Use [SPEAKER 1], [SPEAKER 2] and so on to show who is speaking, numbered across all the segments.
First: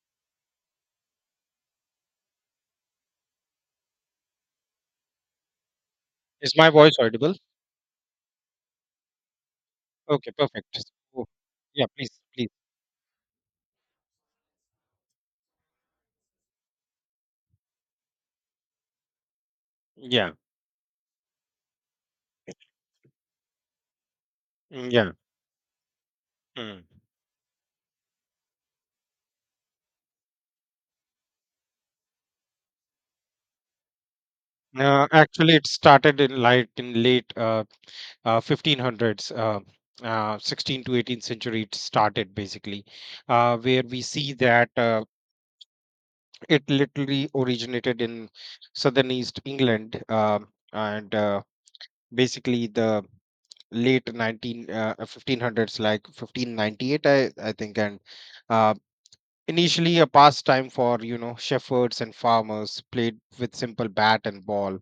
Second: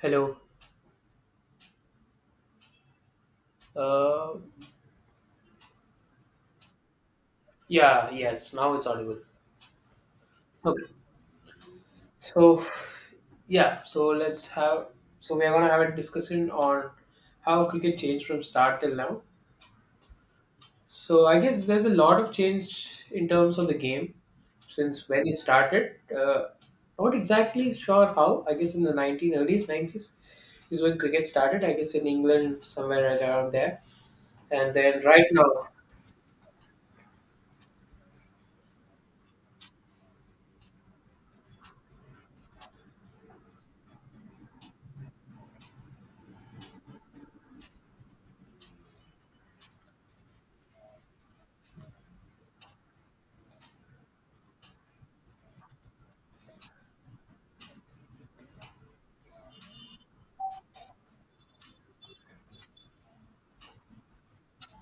[SPEAKER 1] Hello. Uh,
[SPEAKER 2] Is my voice audible?
[SPEAKER 1] yeah, yes, now it's audible.
[SPEAKER 2] Okay, perfect.
[SPEAKER 1] Okay.
[SPEAKER 2] Oh, yeah, please, please.
[SPEAKER 1] So, yeah, so we are going to have a discussion on how cricket changed from start till now.
[SPEAKER 2] Yeah,
[SPEAKER 1] So, I guess there's a lot of change in terms of the game
[SPEAKER 2] mm,
[SPEAKER 1] since
[SPEAKER 2] yeah.
[SPEAKER 1] when it started.
[SPEAKER 2] Mm.
[SPEAKER 1] Not exactly sure how. I guess in the early 90s is when cricket started, I guess in England, somewhere around there. And then right
[SPEAKER 2] Actually,
[SPEAKER 1] now.
[SPEAKER 2] it started in light in late 1500s, 16th to 18th century. It started basically, where we see that it literally originated in southern East England, and basically the late 19 uh, 1500s, like 1598, I think. And uh, Initially, a pastime for, shepherds and farmers, played with simple bat and ball,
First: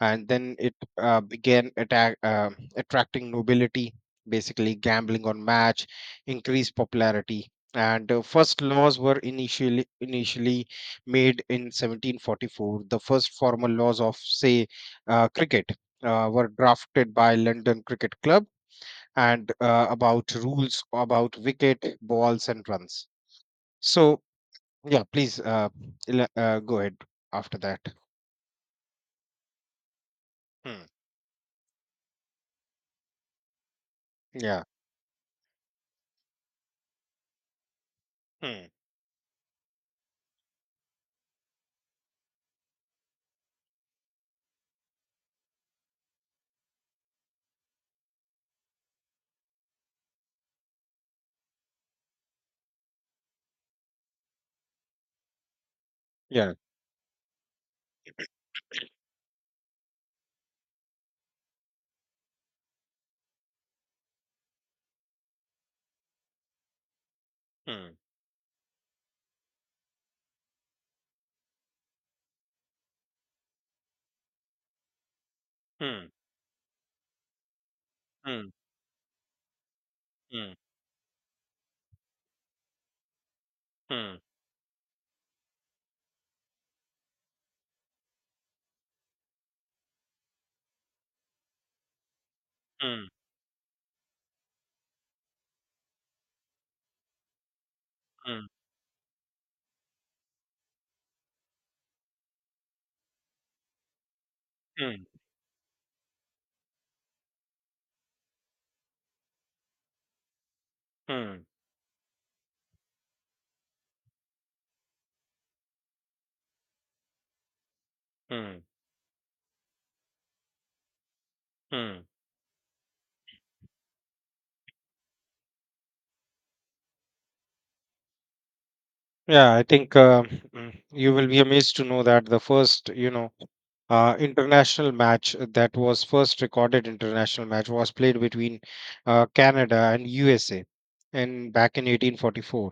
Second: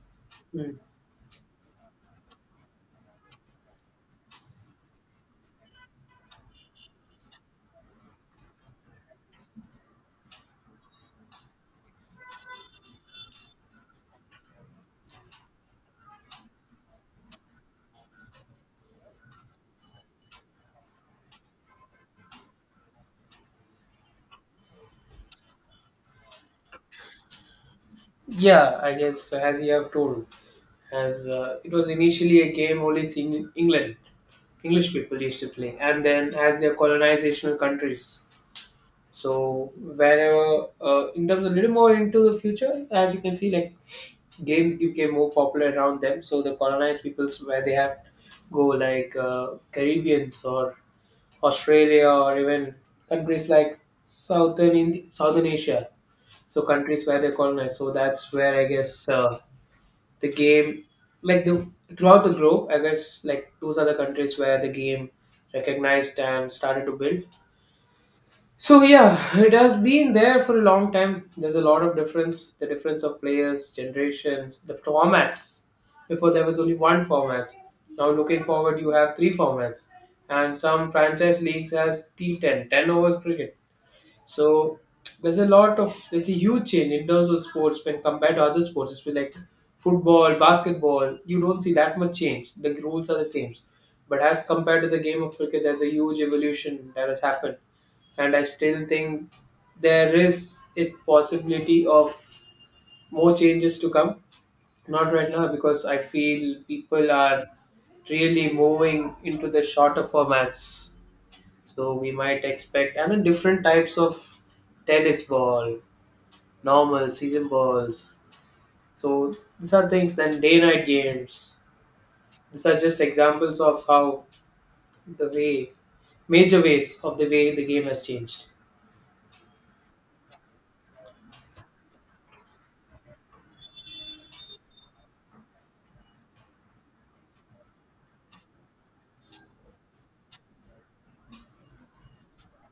[SPEAKER 2] and then it
[SPEAKER 1] Mm.
[SPEAKER 2] attracting nobility. Basically, gambling on match increased popularity, and first laws were initially made in 1744. The first formal laws of, say cricket, were drafted by London Cricket Club, and about rules about wicket, balls, and runs. So yeah, please, go ahead after that.
[SPEAKER 1] Yeah, I guess as you have told.
[SPEAKER 2] Hmm.
[SPEAKER 1] As it was initially a game only seen England,
[SPEAKER 2] Yeah.
[SPEAKER 1] English people used to play, and then as their colonizational countries.
[SPEAKER 2] Hmm.
[SPEAKER 1] So wherever, in terms of a little more into the future, as you can see, like game became more popular around them. So the colonized peoples where they have go like Caribbeans or Australia or even countries like southern Southern Asia.
[SPEAKER 2] Yeah.
[SPEAKER 1] So countries where they colonized. So that's where I guess. The game like the throughout the globe, I guess, like those are the countries where the game recognized and started to build.
[SPEAKER 2] Hmm.
[SPEAKER 1] So yeah, it has been there for a long time. There's a lot of difference, the difference of players, generations, the formats.
[SPEAKER 2] Hmm.
[SPEAKER 1] Before there was only one format. Now looking
[SPEAKER 2] Hmm.
[SPEAKER 1] forward you have three formats, and some franchise leagues has T10, 10, ten overs cricket.
[SPEAKER 2] Hmm.
[SPEAKER 1] So there's a huge change in terms of sports when compared to other sports. It's been like football, basketball. You don't see that much change. The
[SPEAKER 2] Hmm.
[SPEAKER 1] rules are the same, but as compared to the game of cricket, there's a huge evolution that has happened,
[SPEAKER 2] Hmm.
[SPEAKER 1] and
[SPEAKER 2] Hmm.
[SPEAKER 1] I still think there is a possibility of more changes to come.
[SPEAKER 2] Hmm.
[SPEAKER 1] Not right now because I feel people are really moving into the shorter formats.
[SPEAKER 2] Hmm.
[SPEAKER 1] So we might expect and then different types of tennis ball, normal, season balls.
[SPEAKER 2] Hmm.
[SPEAKER 1] So these are things. Then day night games.
[SPEAKER 2] Hmm.
[SPEAKER 1] These are just examples of how the way, major ways of the way the game has changed.
[SPEAKER 2] Yeah, I think, you will be amazed to know that the first, international match, that was first recorded international match, was played between Canada and USA, and back in 1844.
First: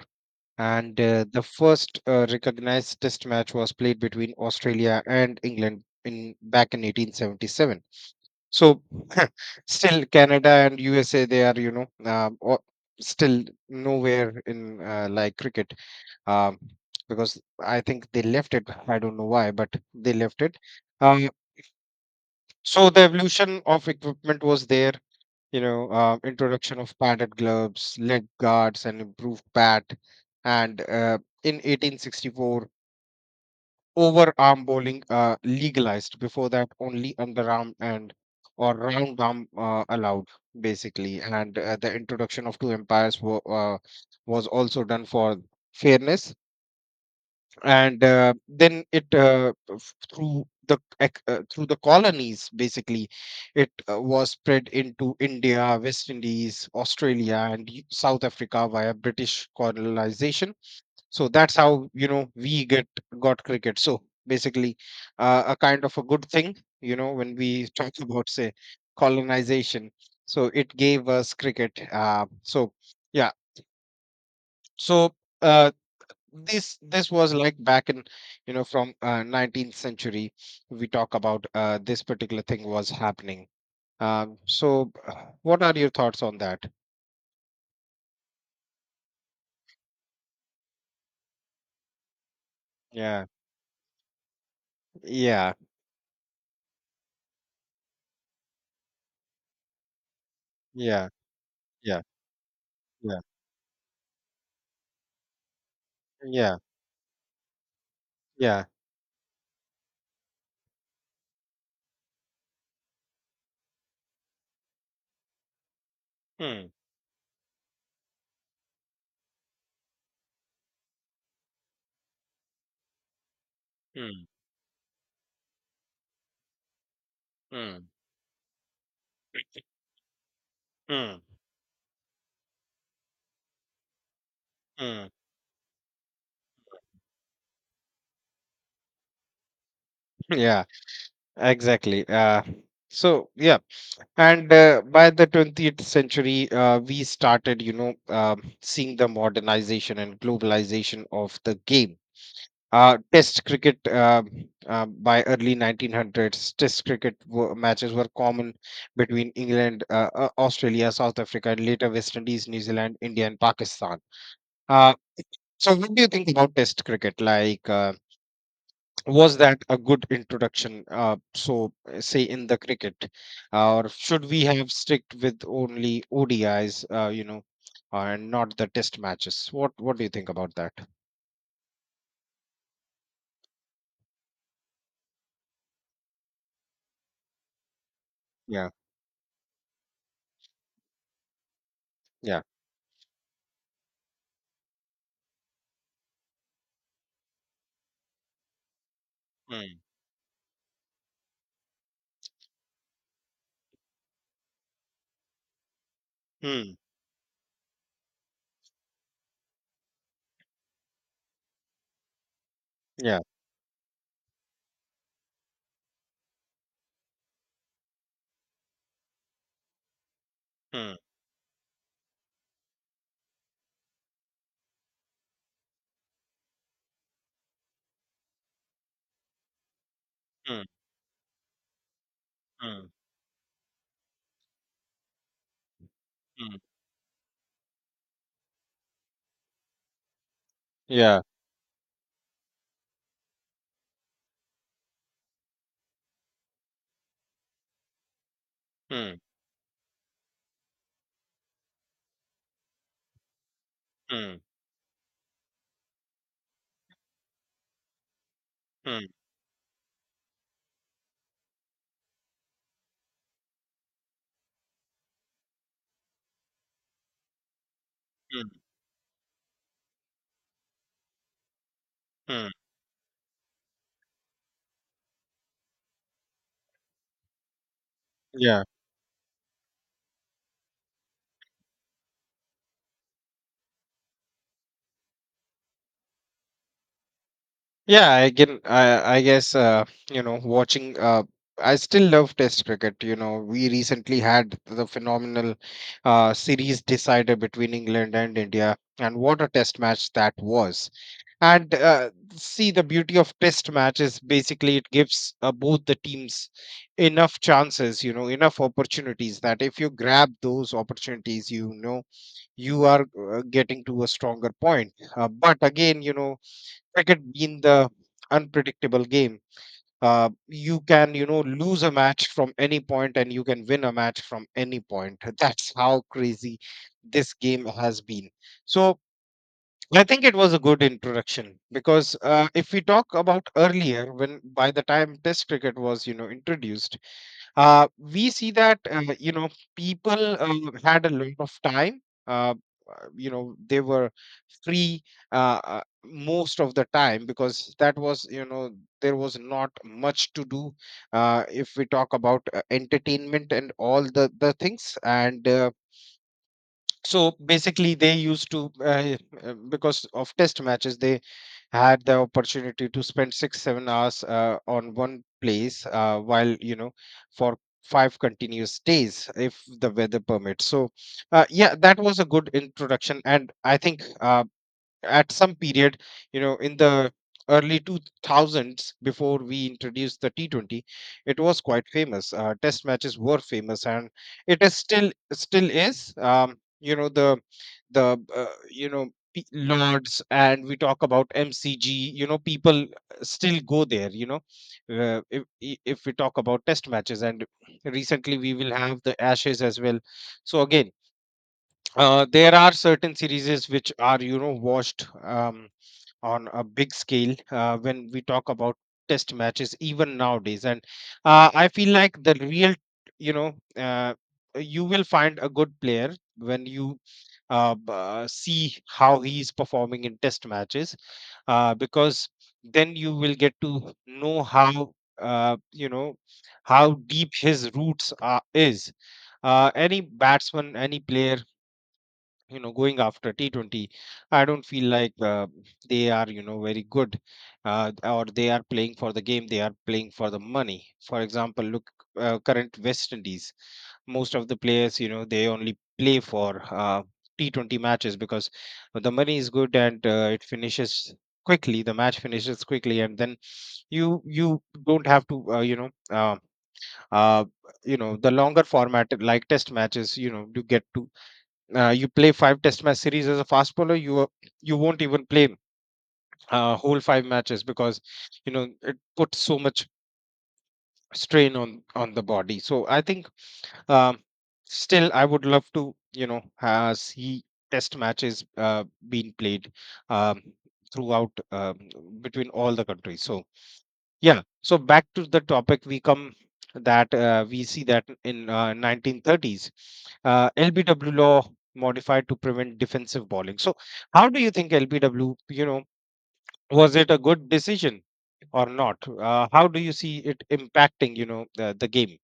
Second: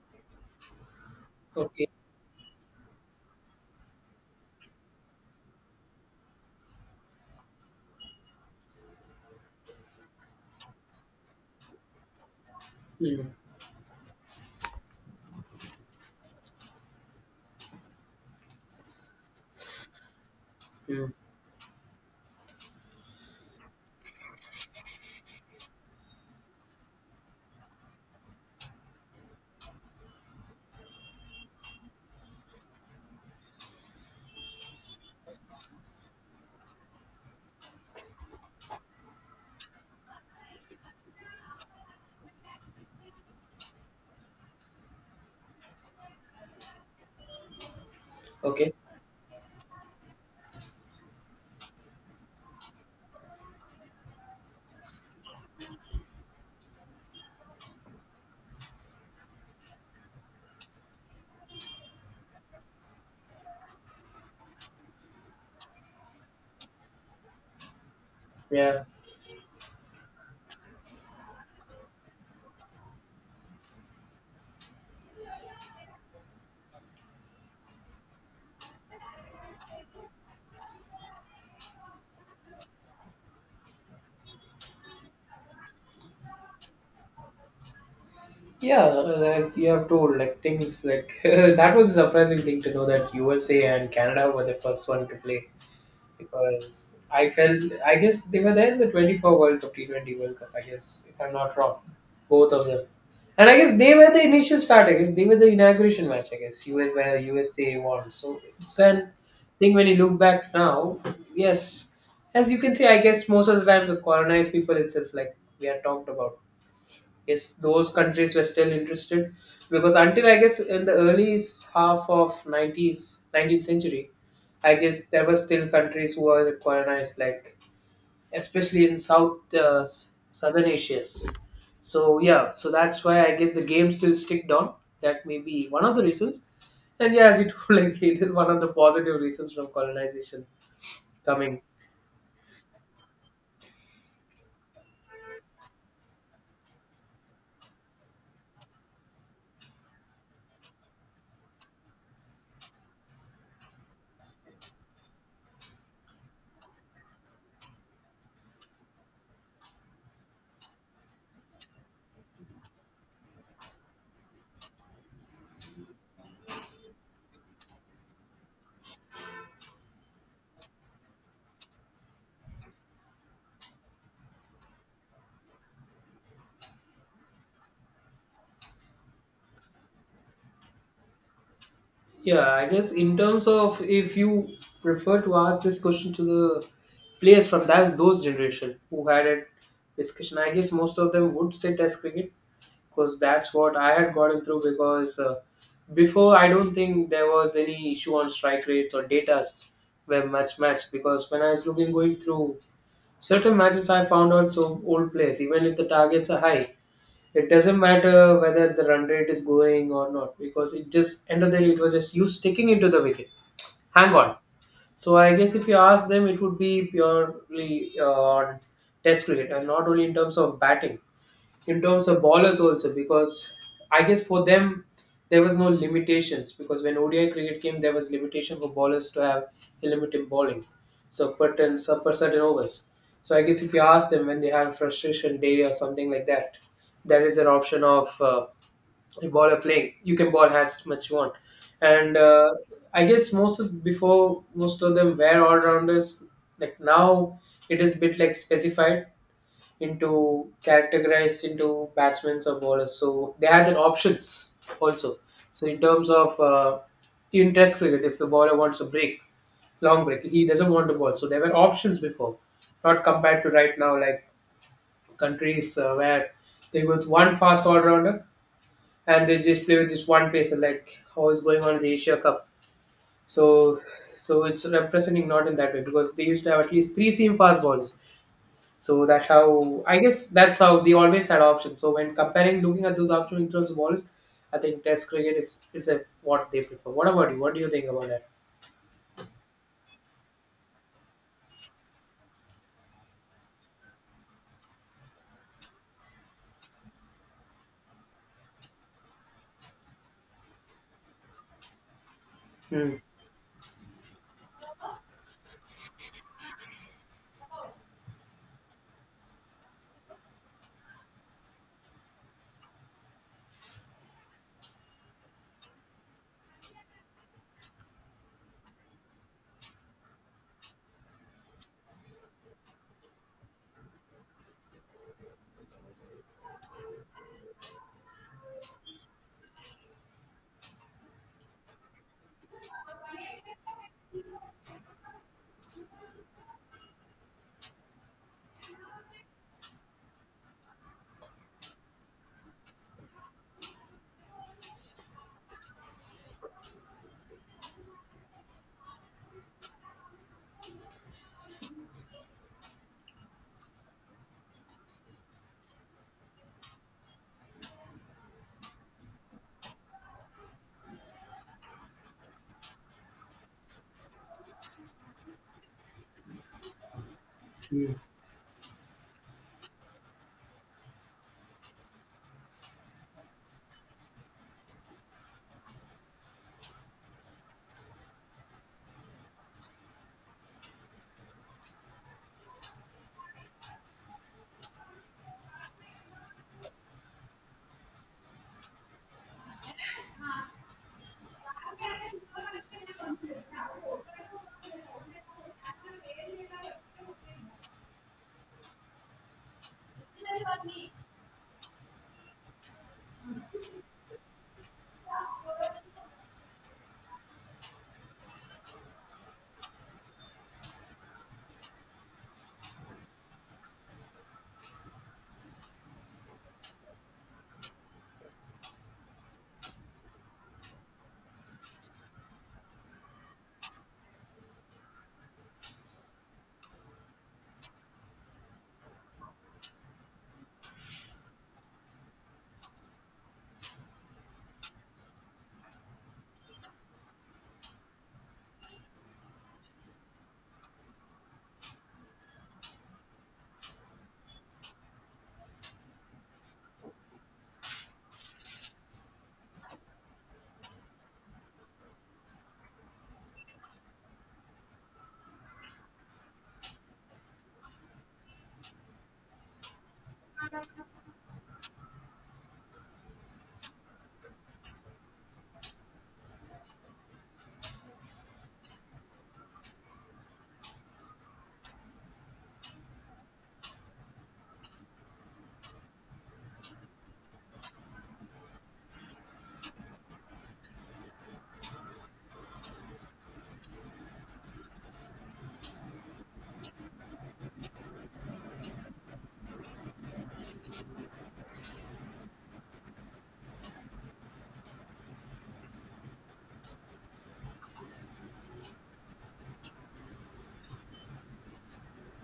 [SPEAKER 2] And the
[SPEAKER 1] Okay.
[SPEAKER 2] first recognized test match was played between Australia and England in back in 1877. So still Canada and USA, they are,
[SPEAKER 1] Mm.
[SPEAKER 2] still nowhere in like cricket. um, because I think they left it, I don't know why, but they left it.
[SPEAKER 1] Mm.
[SPEAKER 2] um, the evolution of equipment was there, introduction of padded gloves, leg guards, and improved bat. And In 1864, overarm bowling legalized. Before that, only underarm and or round arm allowed, basically. And the introduction of two umpires was also done for fairness, and
[SPEAKER 1] Okay.
[SPEAKER 2] then it through the colonies, basically it was spread into India, West Indies, Australia, and South Africa via British colonization. So that's how, we get got cricket. So basically, a kind of a good thing, you know, when we talk about, say,
[SPEAKER 1] Yeah.
[SPEAKER 2] colonization. So it gave us cricket. Yeah. So uh, this was like back in, from 19th century, we talk about, this particular thing was happening. So what are your thoughts on that?
[SPEAKER 1] Yeah, like you have told, like things like that was a surprising thing to know that
[SPEAKER 2] Yeah,
[SPEAKER 1] USA and Canada were the first one to play.
[SPEAKER 2] yeah,
[SPEAKER 1] Because I felt, I guess they were there in the 24 World Cup, T20 World Cup, I guess,
[SPEAKER 2] yeah,
[SPEAKER 1] if I'm not wrong,
[SPEAKER 2] yeah,
[SPEAKER 1] both of them.
[SPEAKER 2] yeah,
[SPEAKER 1] And I guess they were the initial start. I guess they were the inauguration match. I
[SPEAKER 2] yeah,
[SPEAKER 1] guess US, where USA won. So
[SPEAKER 2] yeah.
[SPEAKER 1] it's an thing when you look back now. Yes, as you can see, I guess most of the time the colonized people itself, like we had talked about,
[SPEAKER 2] Hmm.
[SPEAKER 1] yes, those countries were still interested because until I guess in the early half of 90s, 19th century,
[SPEAKER 2] Hmm.
[SPEAKER 1] I guess there were still countries who were colonized, like
[SPEAKER 2] Hmm.
[SPEAKER 1] especially in Southern
[SPEAKER 2] Hmm.
[SPEAKER 1] Asia's. So yeah, that's why I guess the game still stick down.
[SPEAKER 2] Hmm.
[SPEAKER 1] That may be one of the reasons. And yeah, as you told, like it is one of the positive reasons from colonization
[SPEAKER 2] Yeah,
[SPEAKER 1] coming.
[SPEAKER 2] exactly. So yeah. and By the 20th century, we started, seeing the modernization and globalization of the game. Test cricket By early 1900s, test cricket matches were common between England, Australia, South Africa, and later West Indies, New Zealand, India, and Pakistan. uh, so what do you think about test cricket, was that a good introduction, say, in the cricket? Or should we have strict with only ODIs, and not the test matches? What do you think about that?
[SPEAKER 1] Yeah, I guess in terms of if you prefer to ask this question to the players from that those
[SPEAKER 2] Yeah,
[SPEAKER 1] generation who had a discussion, I guess most of them would sit as cricket
[SPEAKER 2] yeah.
[SPEAKER 1] because that's what I had gotten through. Because before, I don't think there was any issue on strike rates or datas
[SPEAKER 2] Hmm.
[SPEAKER 1] were much matched. Because when I was looking going through certain matches, I found out some old players, even if the targets are high,
[SPEAKER 2] Hmm.
[SPEAKER 1] it doesn't matter whether the run rate is going or not because it just end of the day it was just you sticking into the
[SPEAKER 2] Yeah.
[SPEAKER 1] wicket. Hang on, so I guess if you ask them, it would be purely on test cricket and not only in terms of
[SPEAKER 2] Hmm.
[SPEAKER 1] batting, in terms of bowlers also. Because I guess for them, there was no limitations. Because when ODI cricket came, there was limitation for bowlers to have a limit in bowling, so per ten, so per certain overs.
[SPEAKER 2] Mm,
[SPEAKER 1] So I guess if you ask them when they have a frustration day or something like
[SPEAKER 2] mm,
[SPEAKER 1] that, there is an option of the ball are playing. You can ball as much you
[SPEAKER 2] yeah.
[SPEAKER 1] want, and I guess before most of them were all rounders. Like now, it is bit like specified
[SPEAKER 2] Mm,
[SPEAKER 1] into categorized into batsmen or bowlers. So they have their
[SPEAKER 2] mm,
[SPEAKER 1] options also. So in terms of in Test cricket, if a bowler wants a
[SPEAKER 2] mm,
[SPEAKER 1] break, long break, he doesn't want to bowl. So there were options before, not compared to right now like countries where they with one fast all rounder
[SPEAKER 2] mm,
[SPEAKER 1] and they just play with just one pacer like how is going on in the Asia Cup.
[SPEAKER 2] mm.
[SPEAKER 1] So so it's representing not in that way because they used to have at least three seam fast bowlers.
[SPEAKER 2] Yeah.
[SPEAKER 1] So that how I guess that's how they always had options. So when comparing looking at those options in terms of balls, I think Test cricket is a, what they prefer. What about you? What do you think about
[SPEAKER 2] Yeah,
[SPEAKER 1] that?
[SPEAKER 2] I can, I guess, you know, watching I still love Test cricket. You know, we recently had the phenomenal series decider between England and India, and what a Test match that was. And see, the
[SPEAKER 1] Hmm.
[SPEAKER 2] beauty of Test match is basically it gives both the teams enough chances, you know, enough opportunities, that if you grab those opportunities, you know you are getting to a stronger point. But again, you know, cricket being the unpredictable game, you can, you know, lose a match from any point, and you can win a match from any point. That's how crazy this game has been. So I think it was a good introduction, because if we talk about earlier, when by the time Test cricket was, you know, introduced, we see that, people, had a lot of time, uh, they were free, most of the time, because that was, there was not much to do, if we talk about, entertainment and all the things. And so basically they used to, because of test matches, they had the opportunity to spend 6-7 hours on one place, while, you know, for five continuous days if the weather permits. So yeah, that was a good introduction. And I think, at some period, you know, in the early 2000s, before we introduced the T20, it was quite famous. Test matches were famous, and it is still still is. The lords, and we talk about MCG. You know, people still go there. If we talk about test matches, and recently we will have the Ashes as well. So again, there are certain series which are, you know, watched, on a big scale, when we talk about test matches even nowadays. And I feel like the real, you know uh, you will find a good player when you see how he is performing in test matches, because then you will get to know how, uh, you know how deep his roots are is any batsman any player, you know, going after T20, I don't feel like, they are, you know, very good. Or they are playing for the game, they are playing for the money. For example, look, current West Indies, most of the players, you know, they only play for T20 matches, because the money is good, and it finishes quickly the match finishes quickly, and then you don't have to, uh, you know, the longer format, like test matches, you get to, you play five test match series as a fast bowler, you won't even play whole five matches, because you know it puts so much strain on the body. So I think, um, still I would love to, see test matches, being played, um, throughout, between all the countries. So yeah. So back to the topic, we come that, we see that, in 1930s, LBW law modified to prevent defensive bowling. So how do you think LBW, you know, was it a good decision or not? How do you see it impacting, you know, the game?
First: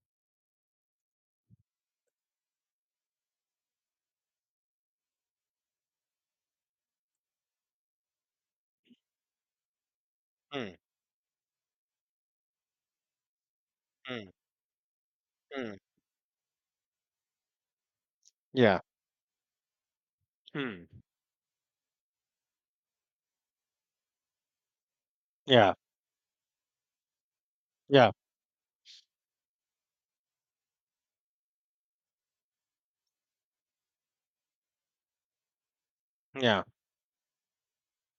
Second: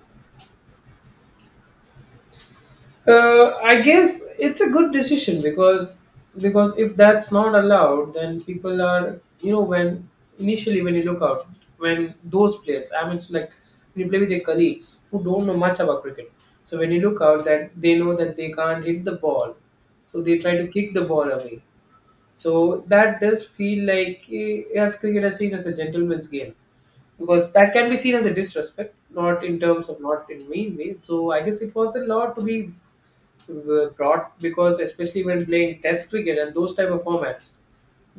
[SPEAKER 1] I guess it's a good decision because if that's not allowed, then people are, you know, when
[SPEAKER 2] Mm,
[SPEAKER 1] initially when you look out, when those players, I mean, like when you play with
[SPEAKER 2] mm,
[SPEAKER 1] your colleagues who don't know
[SPEAKER 2] mm.
[SPEAKER 1] much about cricket, so when you look out that they know that they
[SPEAKER 2] Yeah.
[SPEAKER 1] can't hit the ball, so they try to
[SPEAKER 2] Mm.
[SPEAKER 1] kick the ball away. So that does feel like as cricket is seen as a
[SPEAKER 2] Yeah.
[SPEAKER 1] gentleman's game because that can be
[SPEAKER 2] Yeah.
[SPEAKER 1] seen as a disrespect, not in terms of not in mean way. So I guess it was a law to be were brought because especially when playing test cricket and
[SPEAKER 2] Yeah.
[SPEAKER 1] those type of formats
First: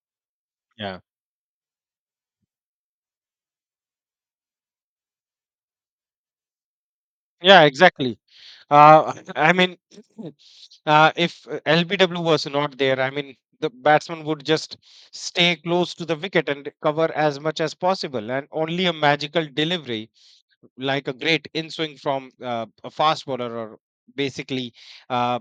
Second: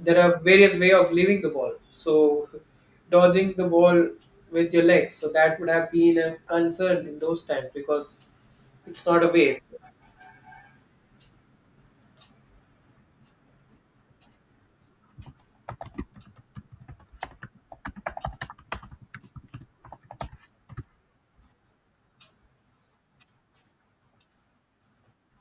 [SPEAKER 1] there are various way
[SPEAKER 2] Yeah.
[SPEAKER 1] of leaving the ball, so dodging the ball with your legs, so that would have been a concern in those
[SPEAKER 2] Yeah.
[SPEAKER 1] times
[SPEAKER 2] Exactly.
[SPEAKER 1] because it's not a
[SPEAKER 2] I
[SPEAKER 1] base.
[SPEAKER 2] mean, if LBW was not there, I mean, the batsman would just stay close to the wicket and cover as much as possible. And only a magical delivery, like a great in swing from a fast bowler, or basically uh,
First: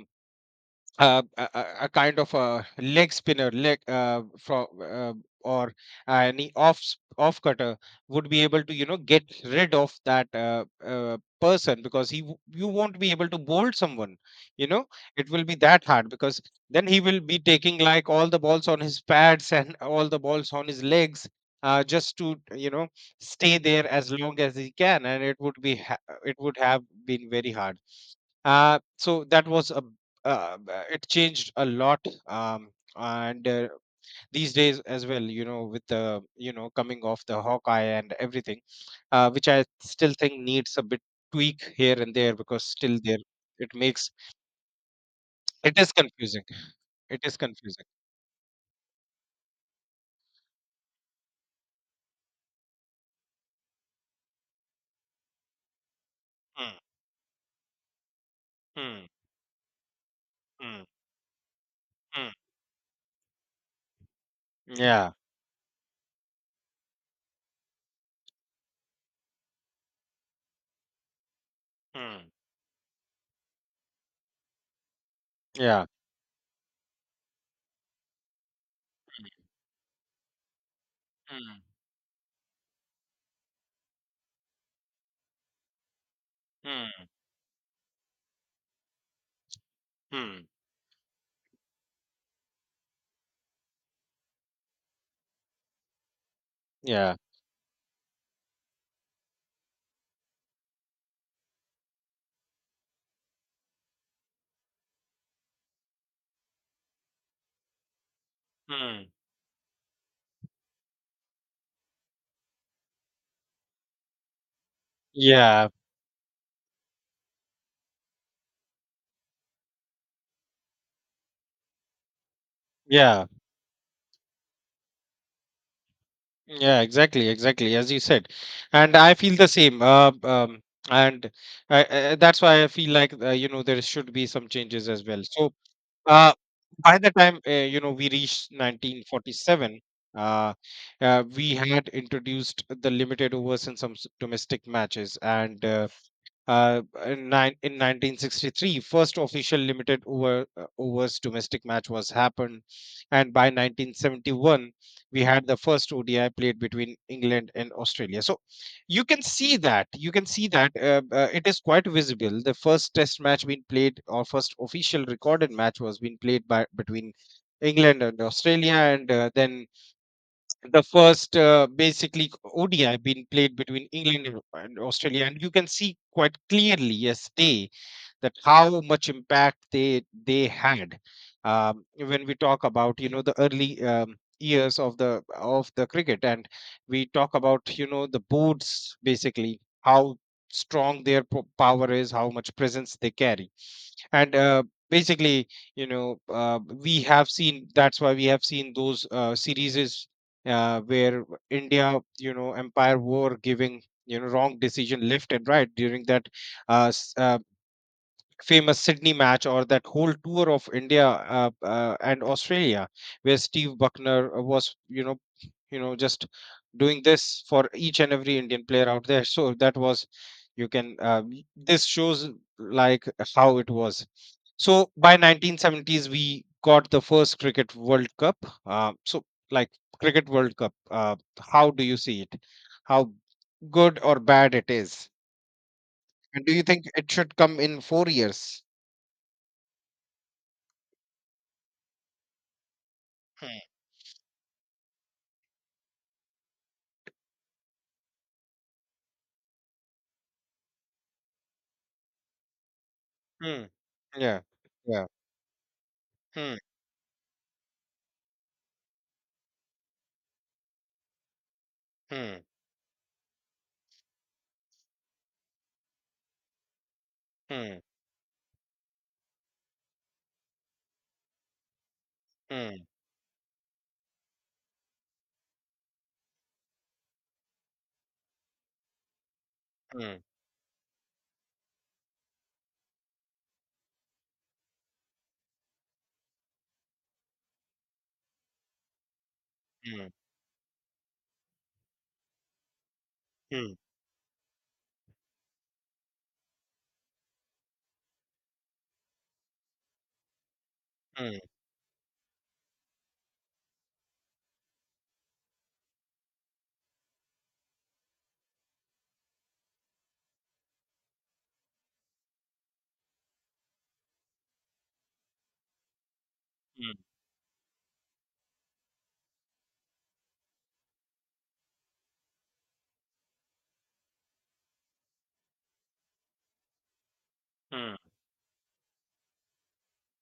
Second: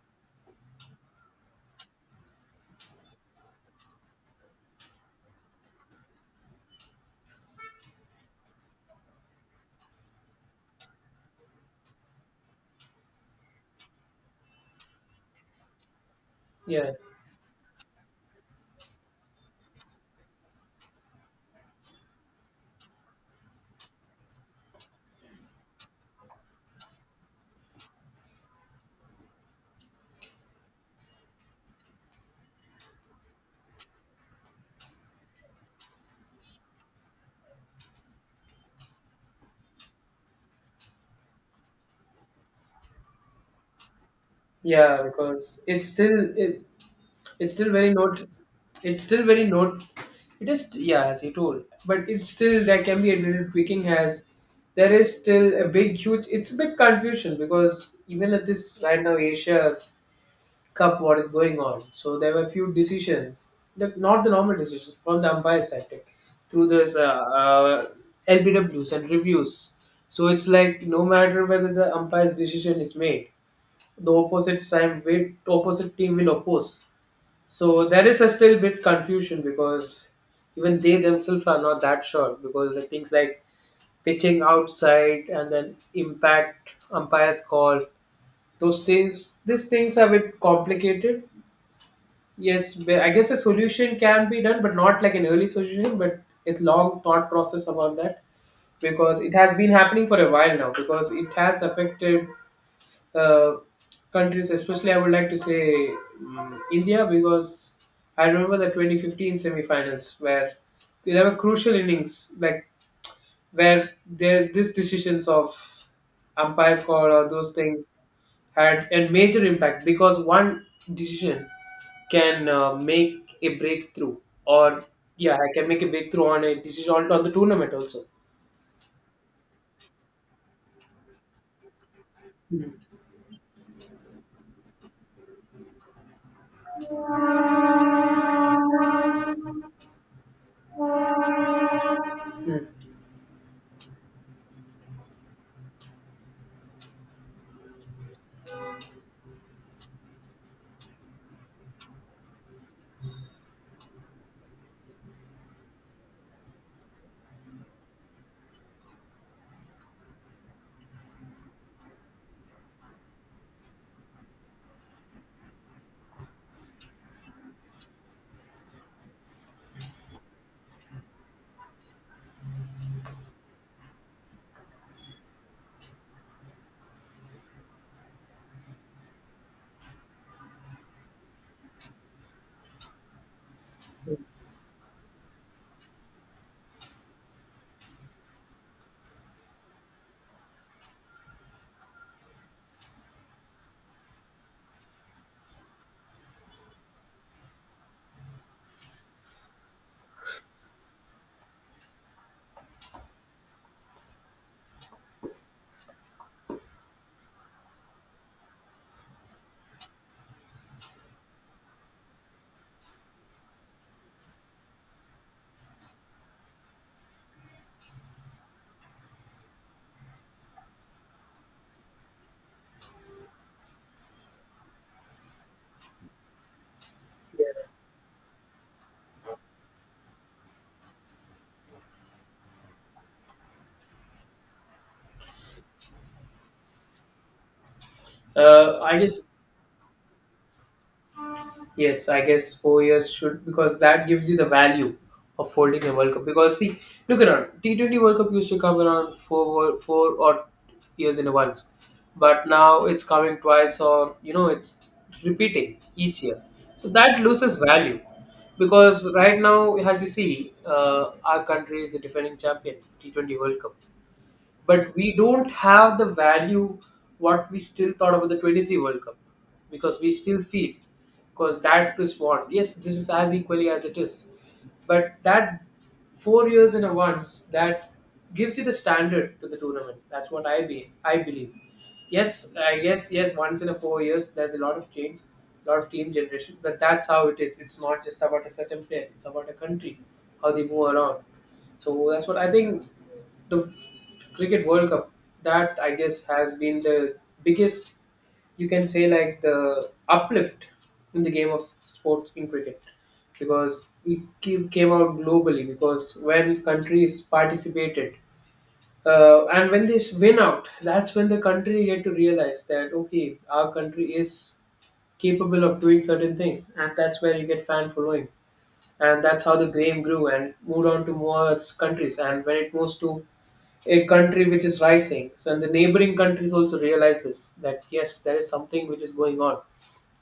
[SPEAKER 2] a kind of a leg spinner, leg from or any off cutter, would be able to, you know, get rid of that, person, because you won't be able to bolt someone, you know. It will be that hard, because then
[SPEAKER 1] Yeah,
[SPEAKER 2] he will be taking like all the balls on his pads and all the balls on his legs, just to, you know, stay there as long as he can, and it would have been very hard. So that was a it changed a lot. And These days as well, you know, with the, coming off the Hawkeye and everything, which I still think needs a bit tweak here and there, because still there, it makes,
[SPEAKER 1] yeah, because
[SPEAKER 2] it
[SPEAKER 1] it's
[SPEAKER 2] is
[SPEAKER 1] still
[SPEAKER 2] confusing it is
[SPEAKER 1] it's still
[SPEAKER 2] confusing.
[SPEAKER 1] very note. It's still very note. It is, yeah, as you told, but it's still there can be a little tweaking as there is still a big huge. It's a bit
[SPEAKER 2] Mm,
[SPEAKER 1] confusion because even at this right
[SPEAKER 2] mm,
[SPEAKER 1] now Asia's
[SPEAKER 2] mm,
[SPEAKER 1] Cup, what is going on? So
[SPEAKER 2] mm.
[SPEAKER 1] there were few decisions, not the normal decisions
[SPEAKER 2] Yeah.
[SPEAKER 1] from the umpire side like, through this LBWs and reviews. So it's like no matter whether the
[SPEAKER 2] Mm,
[SPEAKER 1] umpire's decision is made, the opposite side will
[SPEAKER 2] yeah.
[SPEAKER 1] opposite team will oppose. So there is a still bit confusion because even they themselves are
[SPEAKER 2] Mm,
[SPEAKER 1] not that sure because the things like pitching outside and then impact
[SPEAKER 2] mm,
[SPEAKER 1] umpire's call, those things these things are a bit
[SPEAKER 2] mm.
[SPEAKER 1] complicated. Yes, but I guess a solution can be done but not like an early solution, but it's long
[SPEAKER 2] Yeah.
[SPEAKER 1] thought process about that because it has been happening for a while now because it has affected uh, countries, especially I would like to say India, because I remember the
[SPEAKER 2] Mm.
[SPEAKER 1] 2015 semi-finals where there were crucial innings, like where there these decisions of
[SPEAKER 2] Yeah,
[SPEAKER 1] umpires call or those things had a major impact because one decision can
[SPEAKER 2] yeah.
[SPEAKER 1] make a breakthrough or, yeah, I can make a breakthrough on a
[SPEAKER 2] Yeah,
[SPEAKER 1] decision on
[SPEAKER 2] exactly,
[SPEAKER 1] the tournament
[SPEAKER 2] exactly, as
[SPEAKER 1] also.
[SPEAKER 2] you said, and I feel the same. And That's why I
[SPEAKER 1] Mm.
[SPEAKER 2] feel like, there should be some changes as well. So uh, by the time, we reached 1947, uh, we had introduced
[SPEAKER 1] Mm.
[SPEAKER 2] the limited overs in some domestic matches, and uh, in 1963, first official limited overs domestic match was happened, and by 1971, we had the first ODI played between England and Australia. So you can see that, it is quite visible. The first Test match being played, or first official recorded match, was being played by between England and Australia, and then the first basically ODI being played between England and Australia, and you can see quite clearly yesterday that how much impact they had. When we talk about, you know, the early years of the cricket, and we talk about, you know, the boards, basically how strong their power is, how much presence they carry, and basically we have seen that's why we have seen those series where India, you know, empire were giving, you know, wrong decision left and right during that uh, s- uh, famous Sydney match, or that whole tour of India and Australia, where Steve Buckner was, you know, just doing this for each and every Indian player out there. So that was, this shows, like how it was. So by 1970s we got the first Cricket World Cup. uh, so like Cricket World Cup, how do you see it? How good or bad it is, and do you think it should come in 4 years?
[SPEAKER 1] I just Yes, I guess 4 years should
[SPEAKER 2] Hmm,
[SPEAKER 1] because that gives you the value of holding a World Cup. Because see, look around. T 20 World Cup used to come around four or years in a once, but now it's coming
[SPEAKER 2] hmm.
[SPEAKER 1] twice or, you
[SPEAKER 2] Yeah,
[SPEAKER 1] know, it's
[SPEAKER 2] yeah.
[SPEAKER 1] repeating each year.
[SPEAKER 2] Hmm,
[SPEAKER 1] So that loses value because right now, as you see, our country is the defending
[SPEAKER 2] hmm,
[SPEAKER 1] champion T 20 World Cup, but we don't have the value what we
[SPEAKER 2] hmm,
[SPEAKER 1] still thought about the 23 world cup because we still feel because that is what, yes,
[SPEAKER 2] hmm,
[SPEAKER 1] this is as equally as it is, but that 4 years in a once that gives you the standard to the tournament,
[SPEAKER 2] hmm,
[SPEAKER 1] that's what I believe. Yes, I guess yes. Once in a 4 years, there's a lot of change, a lot of team generation. But that's how it is. It's not just about a certain player. It's about a country,
[SPEAKER 2] hmm,
[SPEAKER 1] how they move around. So that's what I think. The
[SPEAKER 2] hmm,
[SPEAKER 1] cricket World Cup, that I guess has been the biggest. You can say like the uplift in the
[SPEAKER 2] hmm,
[SPEAKER 1] game of sport in cricket because it came out globally because when countries participated and when they win out that's when the country get to realize that okay our country is capable of doing certain things, and that's where you get fan following, and that's how the game grew and moved on to more countries and when it moves to a country which is rising. So and the neighboring countries also realizes that
[SPEAKER 2] hmm, hmm,
[SPEAKER 1] yes, there is something which is going on,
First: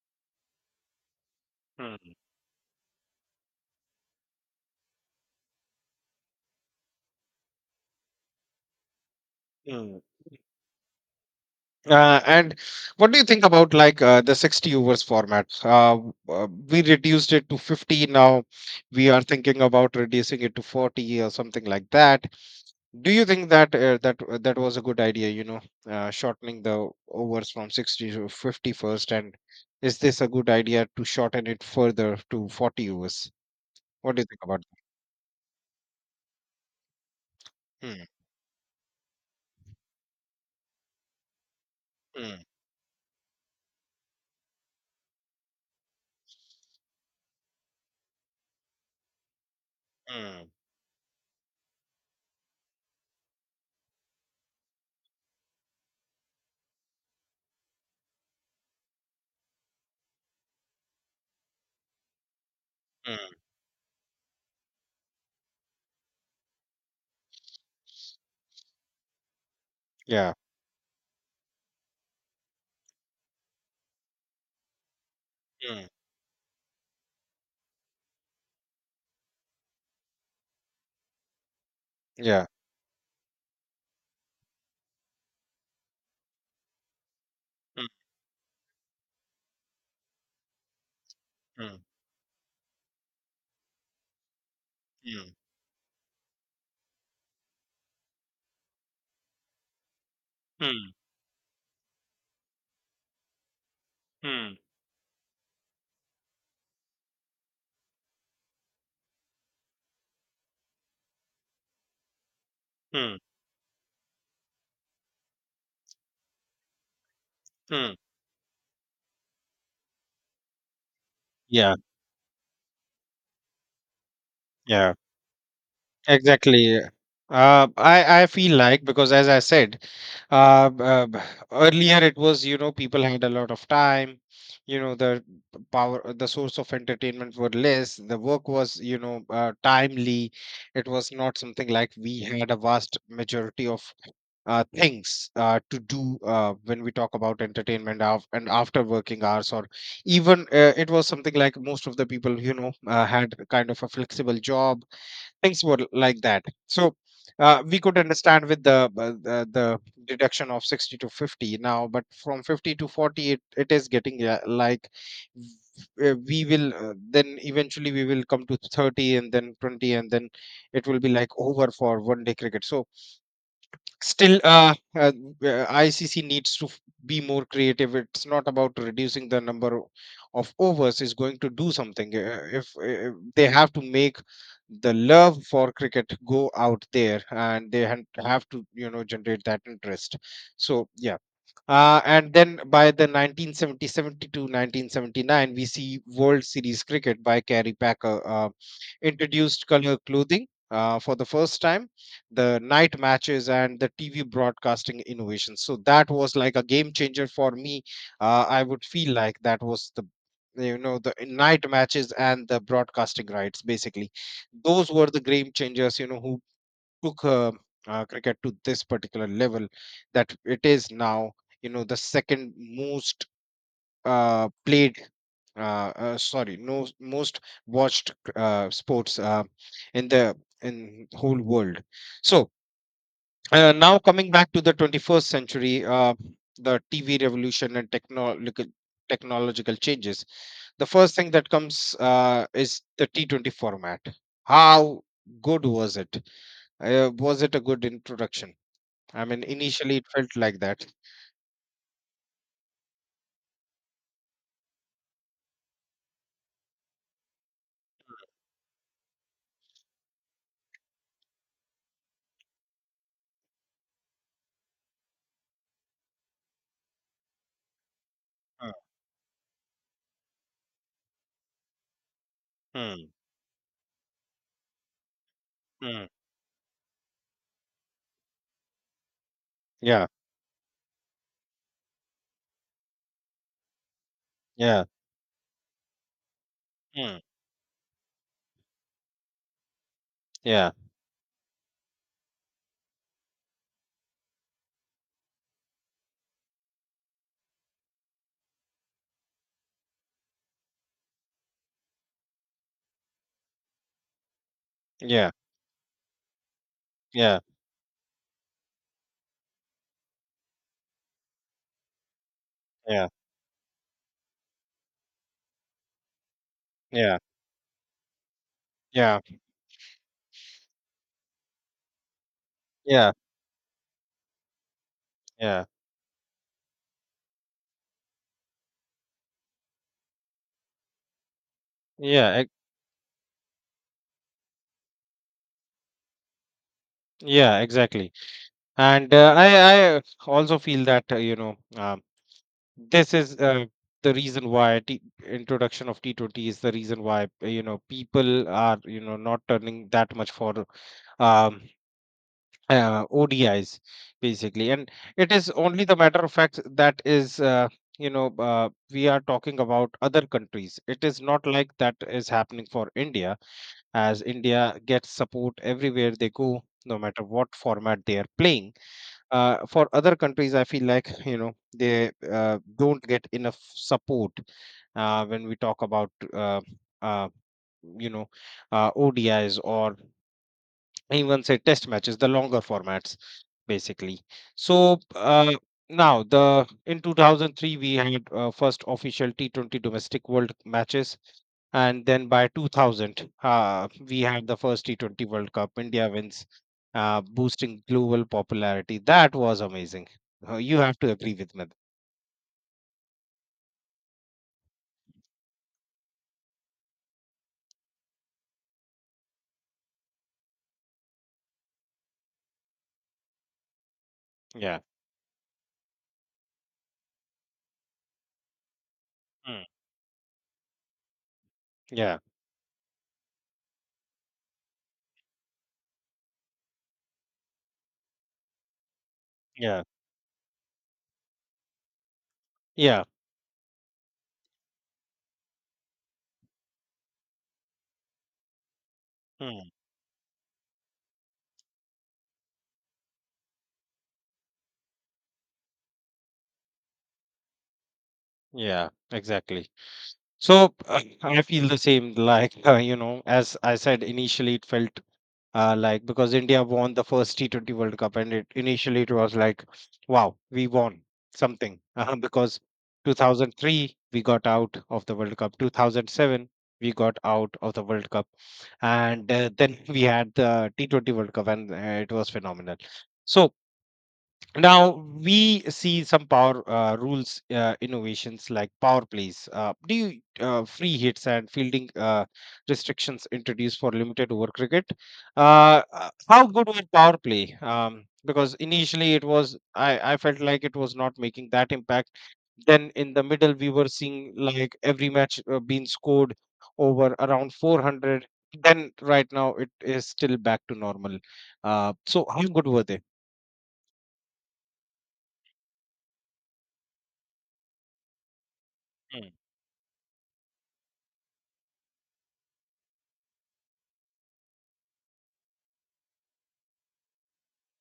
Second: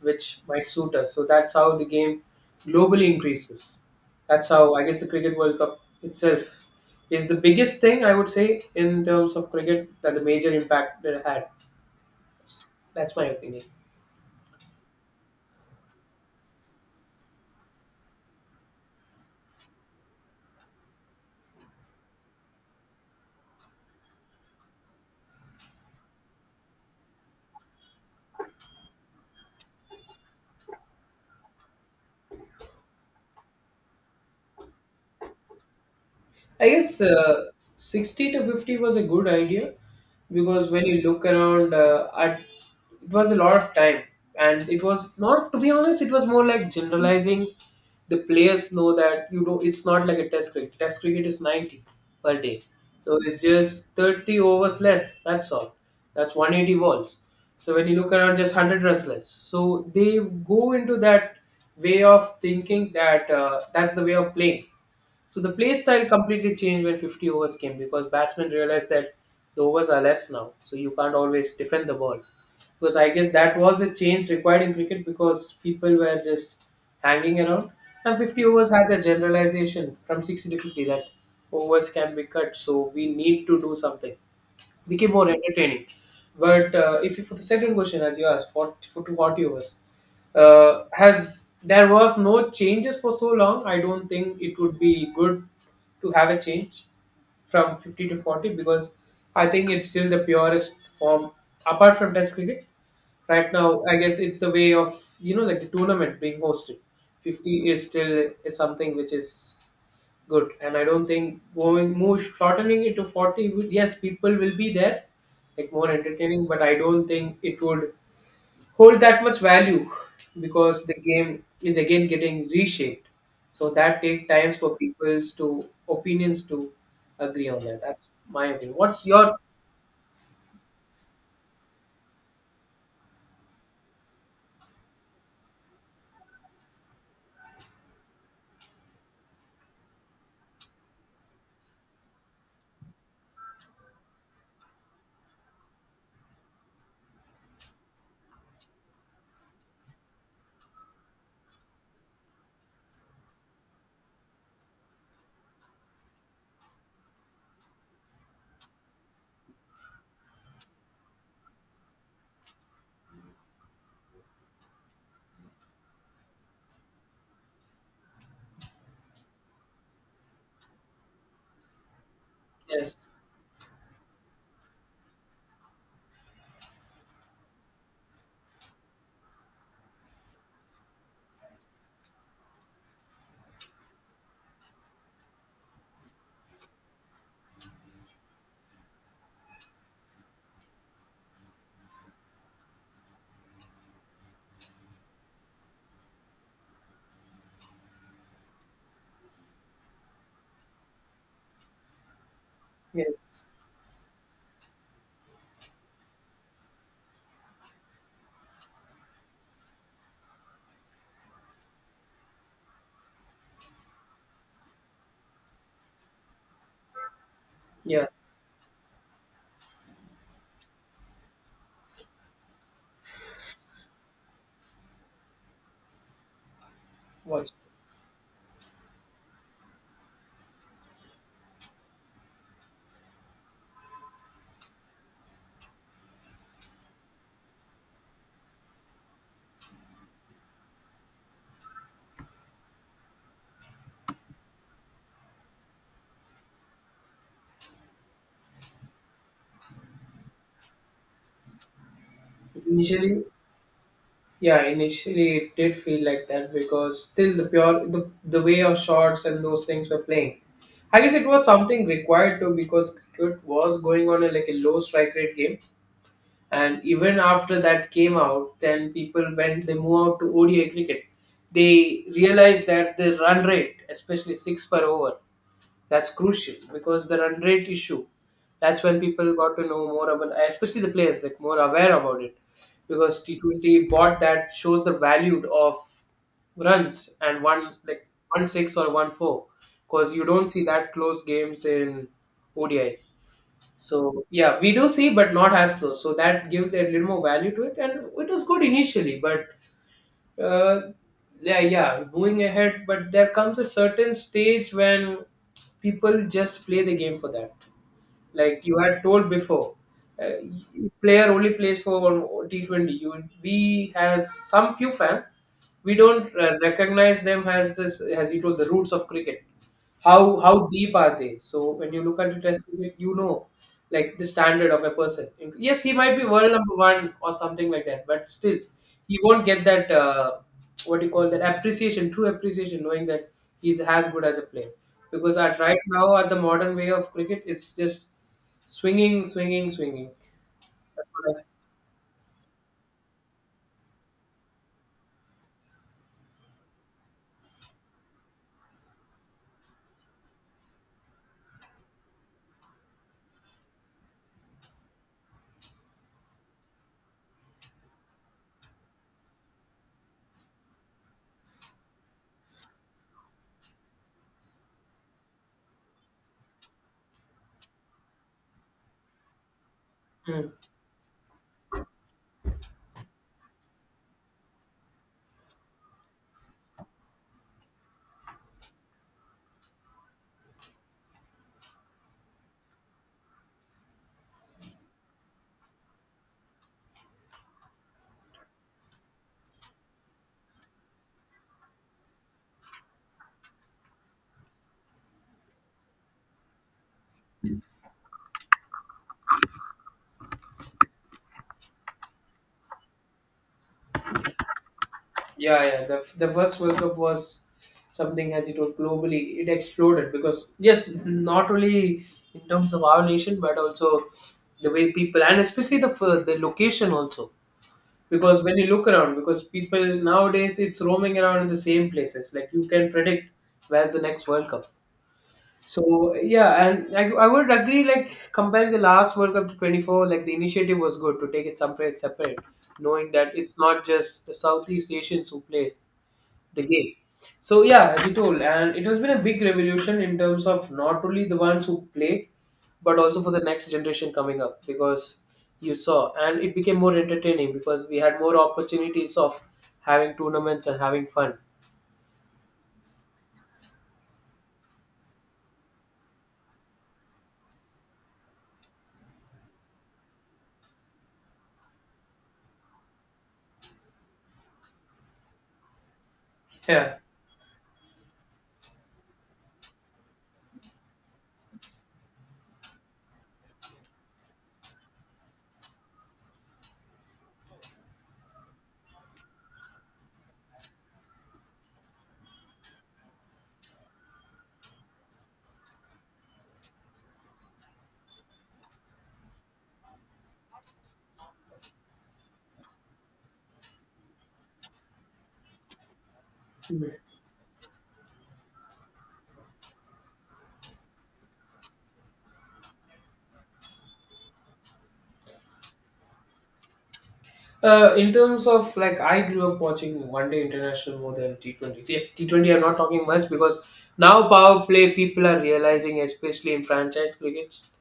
[SPEAKER 1] which might suit us. So that's how the
[SPEAKER 2] hmm,
[SPEAKER 1] game globally increases. That's how, I guess, the cricket World Cup itself is the biggest thing I would say in terms of cricket,
[SPEAKER 2] hmm.
[SPEAKER 1] that the major impact that it had.
[SPEAKER 2] And what
[SPEAKER 1] That's
[SPEAKER 2] do
[SPEAKER 1] my
[SPEAKER 2] you think
[SPEAKER 1] opinion.
[SPEAKER 2] about like the 60 overs format? We reduced it to 50 now. We are thinking about reducing it to 40 or something like that. Do you think that that was a good idea, you know, shortening the overs from 60 to 50 first? And is this a good idea to shorten it further to 40 overs? What do you think about
[SPEAKER 1] I guess
[SPEAKER 2] that? Mm,
[SPEAKER 1] 60 to 50 was a good idea because when you look around,
[SPEAKER 2] mm,
[SPEAKER 1] it was a lot of time. And it was not, to be honest, it was more like generalizing. The players know that you don't, it's not like a
[SPEAKER 2] mm,
[SPEAKER 1] test cricket. Test cricket is 90 per day. So it's just 30 overs less. That's all. That's 180 balls. So when you look around, just 100 runs less. So they go into that way of thinking that
[SPEAKER 2] mm.
[SPEAKER 1] that's the way of playing. So the play style completely changed when 50 overs came because batsmen realized that the overs are less
[SPEAKER 2] Yeah.
[SPEAKER 1] now, so you can't always defend the ball. Because I guess that was a change required in cricket because
[SPEAKER 2] Mm,
[SPEAKER 1] people were just hanging around. And 50 overs had a generalization from 60 to 50 that overs can be
[SPEAKER 2] yeah.
[SPEAKER 1] cut, so we need to do something became more entertaining. But if you, for the second
[SPEAKER 2] Mm,
[SPEAKER 1] question, as you asked, for to what you was, has
[SPEAKER 2] mm,
[SPEAKER 1] there was no changes for so long? I don't think it would be
[SPEAKER 2] mm,
[SPEAKER 1] good to have a change from 50 to 40 because I think it's still the purest
[SPEAKER 2] mm,
[SPEAKER 1] form apart from Test cricket. Right now, I guess it's the
[SPEAKER 2] mm,
[SPEAKER 1] way of like the tournament being hosted. 50 is still is something which is good, and I don't think going move shortening it to
[SPEAKER 2] mm,
[SPEAKER 1] 40 would, yes, people will be there like more entertaining, but I don't think it would
[SPEAKER 2] mm.
[SPEAKER 1] hold that much value because the game
[SPEAKER 2] Yeah.
[SPEAKER 1] is again getting reshaped, so that take times for
[SPEAKER 2] Yeah.
[SPEAKER 1] people's to opinions to
[SPEAKER 2] Exactly.
[SPEAKER 1] agree on
[SPEAKER 2] Uh,
[SPEAKER 1] that. That's
[SPEAKER 2] I I
[SPEAKER 1] my
[SPEAKER 2] feel
[SPEAKER 1] opinion.
[SPEAKER 2] like,
[SPEAKER 1] What's
[SPEAKER 2] because as
[SPEAKER 1] your?
[SPEAKER 2] I said, uh, uh, b- earlier it was, you know, people had a lot of time, you know, the power, the source of entertainment were less. The work was, you know, timely. It was not something like we had a vast majority of things to do when we talk about entertainment, and after working hours, or even it was something like most of the people, you know, had kind of a flexible job. Things were like that. So we could understand with the deduction of 60 to 50 now, but from 50 to 40, it is getting v- we will, then eventually we will come to 30, and then 20, and then it will be like over for one day cricket. So
[SPEAKER 1] Yes,
[SPEAKER 2] still, ICC needs to be more creative. It's not about reducing the number of overs, it's going to do something. If they have to make the love for cricket go out there, and they have to, you know, generate that interest, so yeah. And then by the 1970-72, 1979, we see World Series cricket by Kerry Packer, introduced color clothing for the first time, the night
[SPEAKER 1] yes,
[SPEAKER 2] matches, and the TV broadcasting innovation. So that was like a game changer for me. I would feel like that was the you know the night matches and the broadcasting rights, basically. Those were the game changers, you know, who took
[SPEAKER 1] yeah.
[SPEAKER 2] cricket to this particular level that it is now, you know, the second most played, sorry, no, most
[SPEAKER 1] what's
[SPEAKER 2] watched sports, in the in whole world. So now coming back to the 21st century, the TV revolution and technological changes, the first thing that comes is the T20 format. How good was it? Was it a good introduction? I mean, initially it felt like that.
[SPEAKER 1] initially yeah, initially it did feel like that because still the way our shots and those things were playing. I guess it was something required to because cricket was going on like a low strike rate game, and even after that came out,
[SPEAKER 2] Mm,
[SPEAKER 1] then people when they move out to ODI cricket, they realized that
[SPEAKER 2] mm,
[SPEAKER 1] the run rate, especially six per over,
[SPEAKER 2] mm.
[SPEAKER 1] that's crucial because the run rate issue. That's when people got to know
[SPEAKER 2] Yeah,
[SPEAKER 1] more about, especially the players, like more aware about it, because T20 bought that shows
[SPEAKER 2] yeah,
[SPEAKER 1] the value of runs
[SPEAKER 2] mm,
[SPEAKER 1] and one, like one six or one four, because you don't see
[SPEAKER 2] yeah,
[SPEAKER 1] that close games in ODI. So yeah, we do see, but not as close. So that gives a little more value to it, and it was good initially, but uh, yeah, yeah, moving ahead, but there comes a certain stage when
[SPEAKER 2] yeah,
[SPEAKER 1] people just play the game for
[SPEAKER 2] yeah,
[SPEAKER 1] that. Like you had told before, uh, player only plays for T20.
[SPEAKER 2] yeah,
[SPEAKER 1] We has some few fans. We don't
[SPEAKER 2] yeah,
[SPEAKER 1] recognize them as this, as you told, the roots of
[SPEAKER 2] yeah,
[SPEAKER 1] cricket. How deep are they? So when you look at it as cricket,
[SPEAKER 2] yeah,
[SPEAKER 1] like the standard of a person.
[SPEAKER 2] yeah,
[SPEAKER 1] Yes, he might be world number one or something like that, but still, he won't get that, what do you call that, appreciation, true
[SPEAKER 2] yeah,
[SPEAKER 1] appreciation, knowing that he's as good as a player because at right now at the modern way of cricket
[SPEAKER 2] yeah,
[SPEAKER 1] it's just
[SPEAKER 2] exactly. And
[SPEAKER 1] swinging,
[SPEAKER 2] uh,
[SPEAKER 1] swinging,
[SPEAKER 2] I, I
[SPEAKER 1] swinging.
[SPEAKER 2] also feel that,
[SPEAKER 1] That's what I-
[SPEAKER 2] this is the reason why, introduction of T20 is the reason why, you know, people are, you know, not turning that much for um ODIs, basically. And it is only the matter of fact that is, we are talking about other countries. It is not like that is happening for India, as India gets support everywhere they go, no matter what format they are playing. For other
[SPEAKER 1] Hmm.
[SPEAKER 2] countries, I feel like, you know, they don't get enough support when we talk about uh, you know ODIs, or even say test matches, the longer formats, basically. So now the in 2003 we had first official T20 domestic world matches, and then by 2000 we had the first T20 World Cup. India wins, boosting global popularity. That was amazing. You have to agree with me.
[SPEAKER 1] Yeah, yeah, the first world cup was something, as you told, globally it exploded because yes, not only in terms of our nation but also the
[SPEAKER 2] Yeah.
[SPEAKER 1] way people and especially the location also, because when you look around because
[SPEAKER 2] Mm.
[SPEAKER 1] people nowadays it's roaming around in the same
[SPEAKER 2] Yeah.
[SPEAKER 1] places, like you can predict where's the next world cup. So yeah, and I would agree. Like comparing the last World Cup to twenty
[SPEAKER 2] Yeah.
[SPEAKER 1] four, like the initiative was good to take it somewhere separate,
[SPEAKER 2] Yeah.
[SPEAKER 1] knowing that it's not just the Southeast Asians who play the game. So yeah, as you told, and it has been a big
[SPEAKER 2] Mm.
[SPEAKER 1] revolution in terms of not only the ones who play, but also for the next generation coming up because you saw and it became more entertaining because we had more
[SPEAKER 2] Yeah.
[SPEAKER 1] opportunities of
[SPEAKER 2] Exactly.
[SPEAKER 1] having tournaments
[SPEAKER 2] So
[SPEAKER 1] and having fun.
[SPEAKER 2] I feel the same. Like, as I said, initially it felt like, because India won the first T20 World Cup, and it initially it was like, wow, we won something because 2003 we got out of the World Cup, 2007 we
[SPEAKER 1] Yeah.
[SPEAKER 2] got out of the World Cup, and then we had the T20 World Cup, and it was phenomenal. So now we see some power rules, innovations like power plays. Do you free hits and fielding restrictions introduced for limited over cricket. How good was power play? Because initially it was, I felt like it was not making that impact. Then in the middle we were seeing like every match being scored over around 400. Then right now it is still back to normal. So how good were they?
[SPEAKER 1] In terms of like, I grew up watching one day international more than T20s. Yes, T20, I'm not talking much because now power play people are realizing, especially in franchise crickets,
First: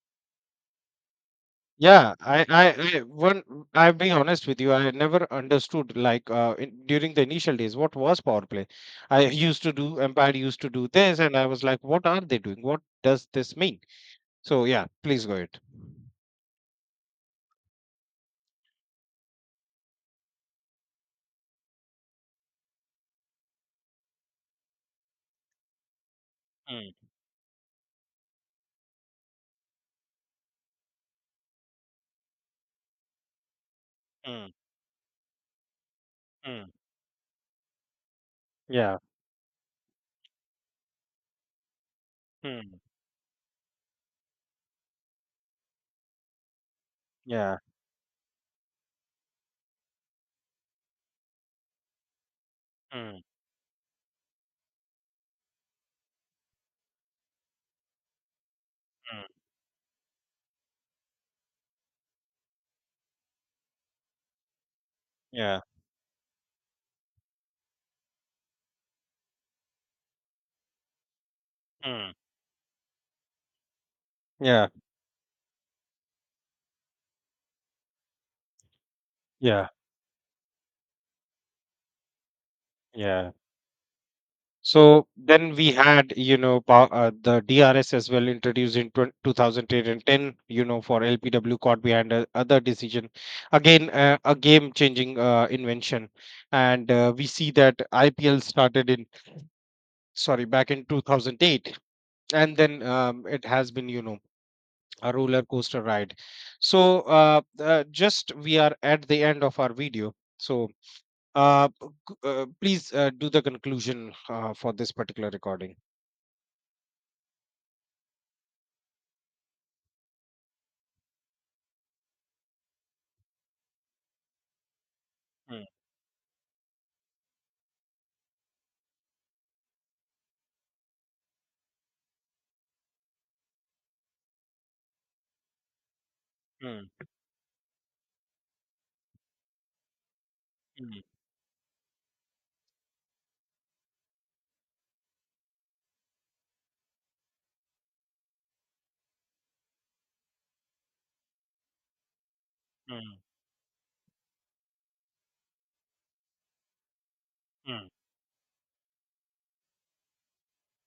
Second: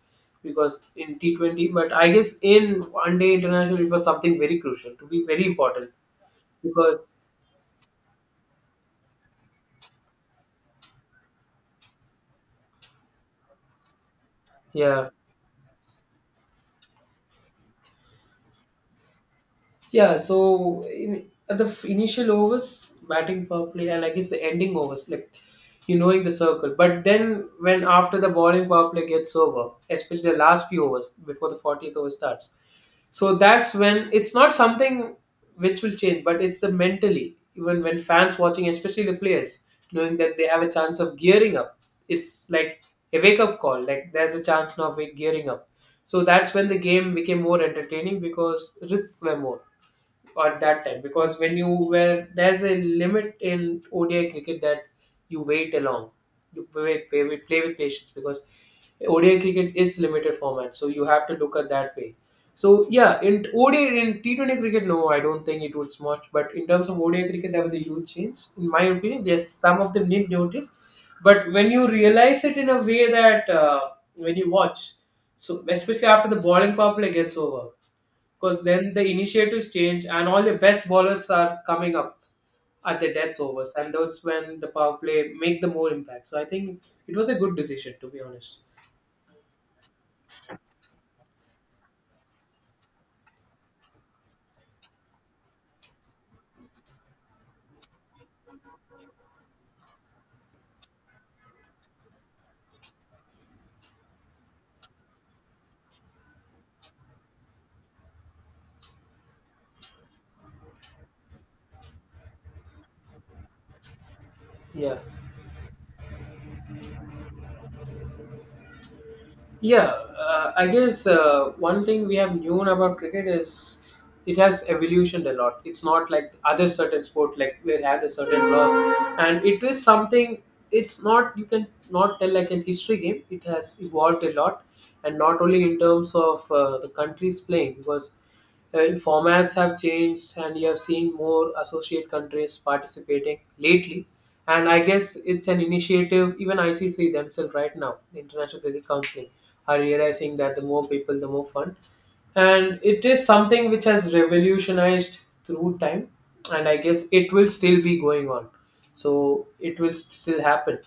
[SPEAKER 1] because in T20, but I
[SPEAKER 2] Yeah,
[SPEAKER 1] guess in
[SPEAKER 2] I
[SPEAKER 1] one day
[SPEAKER 2] one,
[SPEAKER 1] international, it
[SPEAKER 2] I'll
[SPEAKER 1] was
[SPEAKER 2] be
[SPEAKER 1] something
[SPEAKER 2] honest
[SPEAKER 1] very
[SPEAKER 2] with you. I
[SPEAKER 1] crucial to be
[SPEAKER 2] never
[SPEAKER 1] very important
[SPEAKER 2] understood like
[SPEAKER 1] because,
[SPEAKER 2] during the initial days what was power play. I used to do Empire used to do this, and I was like, what are they doing? What does this mean? So yeah,
[SPEAKER 1] yeah.
[SPEAKER 2] please go ahead.
[SPEAKER 1] Yeah, so at the initial overs, batting power play, and I guess the ending overs, like you knowing the circle.
[SPEAKER 2] Mm,
[SPEAKER 1] But then when after the bowling power play gets over, especially the last few overs before the 40th over starts, so that's when it's
[SPEAKER 2] mm,
[SPEAKER 1] not something which will change, but it's the
[SPEAKER 2] mm,
[SPEAKER 1] mentally, even when fans watching,
[SPEAKER 2] yeah,
[SPEAKER 1] especially the players, knowing that they have a chance of gearing up. It's
[SPEAKER 2] mm,
[SPEAKER 1] like a wake up call, like there's a chance now of gearing up. So that's when the game became
[SPEAKER 2] yeah,
[SPEAKER 1] more entertaining because risks were more at that time because when you were there's a
[SPEAKER 2] mm,
[SPEAKER 1] limit in ODI cricket that you wait along, you play with patience because
[SPEAKER 2] mm,
[SPEAKER 1] ODI cricket is limited format so you have to look at that way. So yeah, in ODI, in T20 cricket, no, I don't
[SPEAKER 2] yeah,
[SPEAKER 1] think it would much, but in terms of ODI cricket there was a huge change in my opinion. Yes, some of them did notice, but when you
[SPEAKER 2] mm,
[SPEAKER 1] realize it in a way that when you
[SPEAKER 2] yeah,
[SPEAKER 1] watch, so especially after the bowling power play gets over because then the initiatives
[SPEAKER 2] yeah,
[SPEAKER 1] change and all the best bowlers are coming up at the
[SPEAKER 2] yeah.
[SPEAKER 1] death overs and those when the power
[SPEAKER 2] So
[SPEAKER 1] play
[SPEAKER 2] then
[SPEAKER 1] make the
[SPEAKER 2] we
[SPEAKER 1] more
[SPEAKER 2] had,
[SPEAKER 1] impact,
[SPEAKER 2] you
[SPEAKER 1] so I
[SPEAKER 2] know,
[SPEAKER 1] think it was a
[SPEAKER 2] the
[SPEAKER 1] good
[SPEAKER 2] DRS
[SPEAKER 1] decision, to
[SPEAKER 2] as
[SPEAKER 1] be
[SPEAKER 2] well
[SPEAKER 1] honest.
[SPEAKER 2] introduced in 20 2008 and 10, you know, for LPW caught behind a, other decision. Again, a game-changing invention. And we see that IPL started in, sorry, back in 2008. And then it has been, you know, a roller coaster ride. So just we are at the end of our video. So uh, please do the conclusion for this
[SPEAKER 1] Yeah,
[SPEAKER 2] particular recording.
[SPEAKER 1] yeah, I guess one thing we have known about cricket is it has evolutioned a lot.
[SPEAKER 2] Mm,
[SPEAKER 1] It's not like other certain sport like where it has a certain laws, and it is something, it's not, you can not tell like an history game, it has evolved a lot. And not only in terms of
[SPEAKER 2] mm.
[SPEAKER 1] the countries playing because uh, formats have changed and you have
[SPEAKER 2] Mm,
[SPEAKER 1] seen more associate countries participating lately. And I guess it's an initiative, even ICC themselves right now, the International Cricket Council are realizing that the more people the more fun, and it
[SPEAKER 2] mm,
[SPEAKER 1] is something which has revolutionized through time, and I guess it will still
[SPEAKER 2] mm,
[SPEAKER 1] be going on, so it will still happen.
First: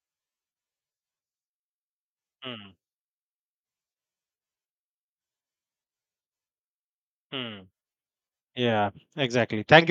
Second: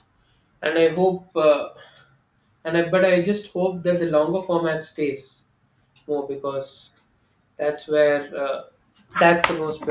[SPEAKER 1] And I hope,
[SPEAKER 2] mm,
[SPEAKER 1] but I just hope that the longer format stays more because
[SPEAKER 2] mm.
[SPEAKER 1] that's where,
[SPEAKER 2] Yeah,
[SPEAKER 1] that's the
[SPEAKER 2] exactly. Thank you. So
[SPEAKER 1] most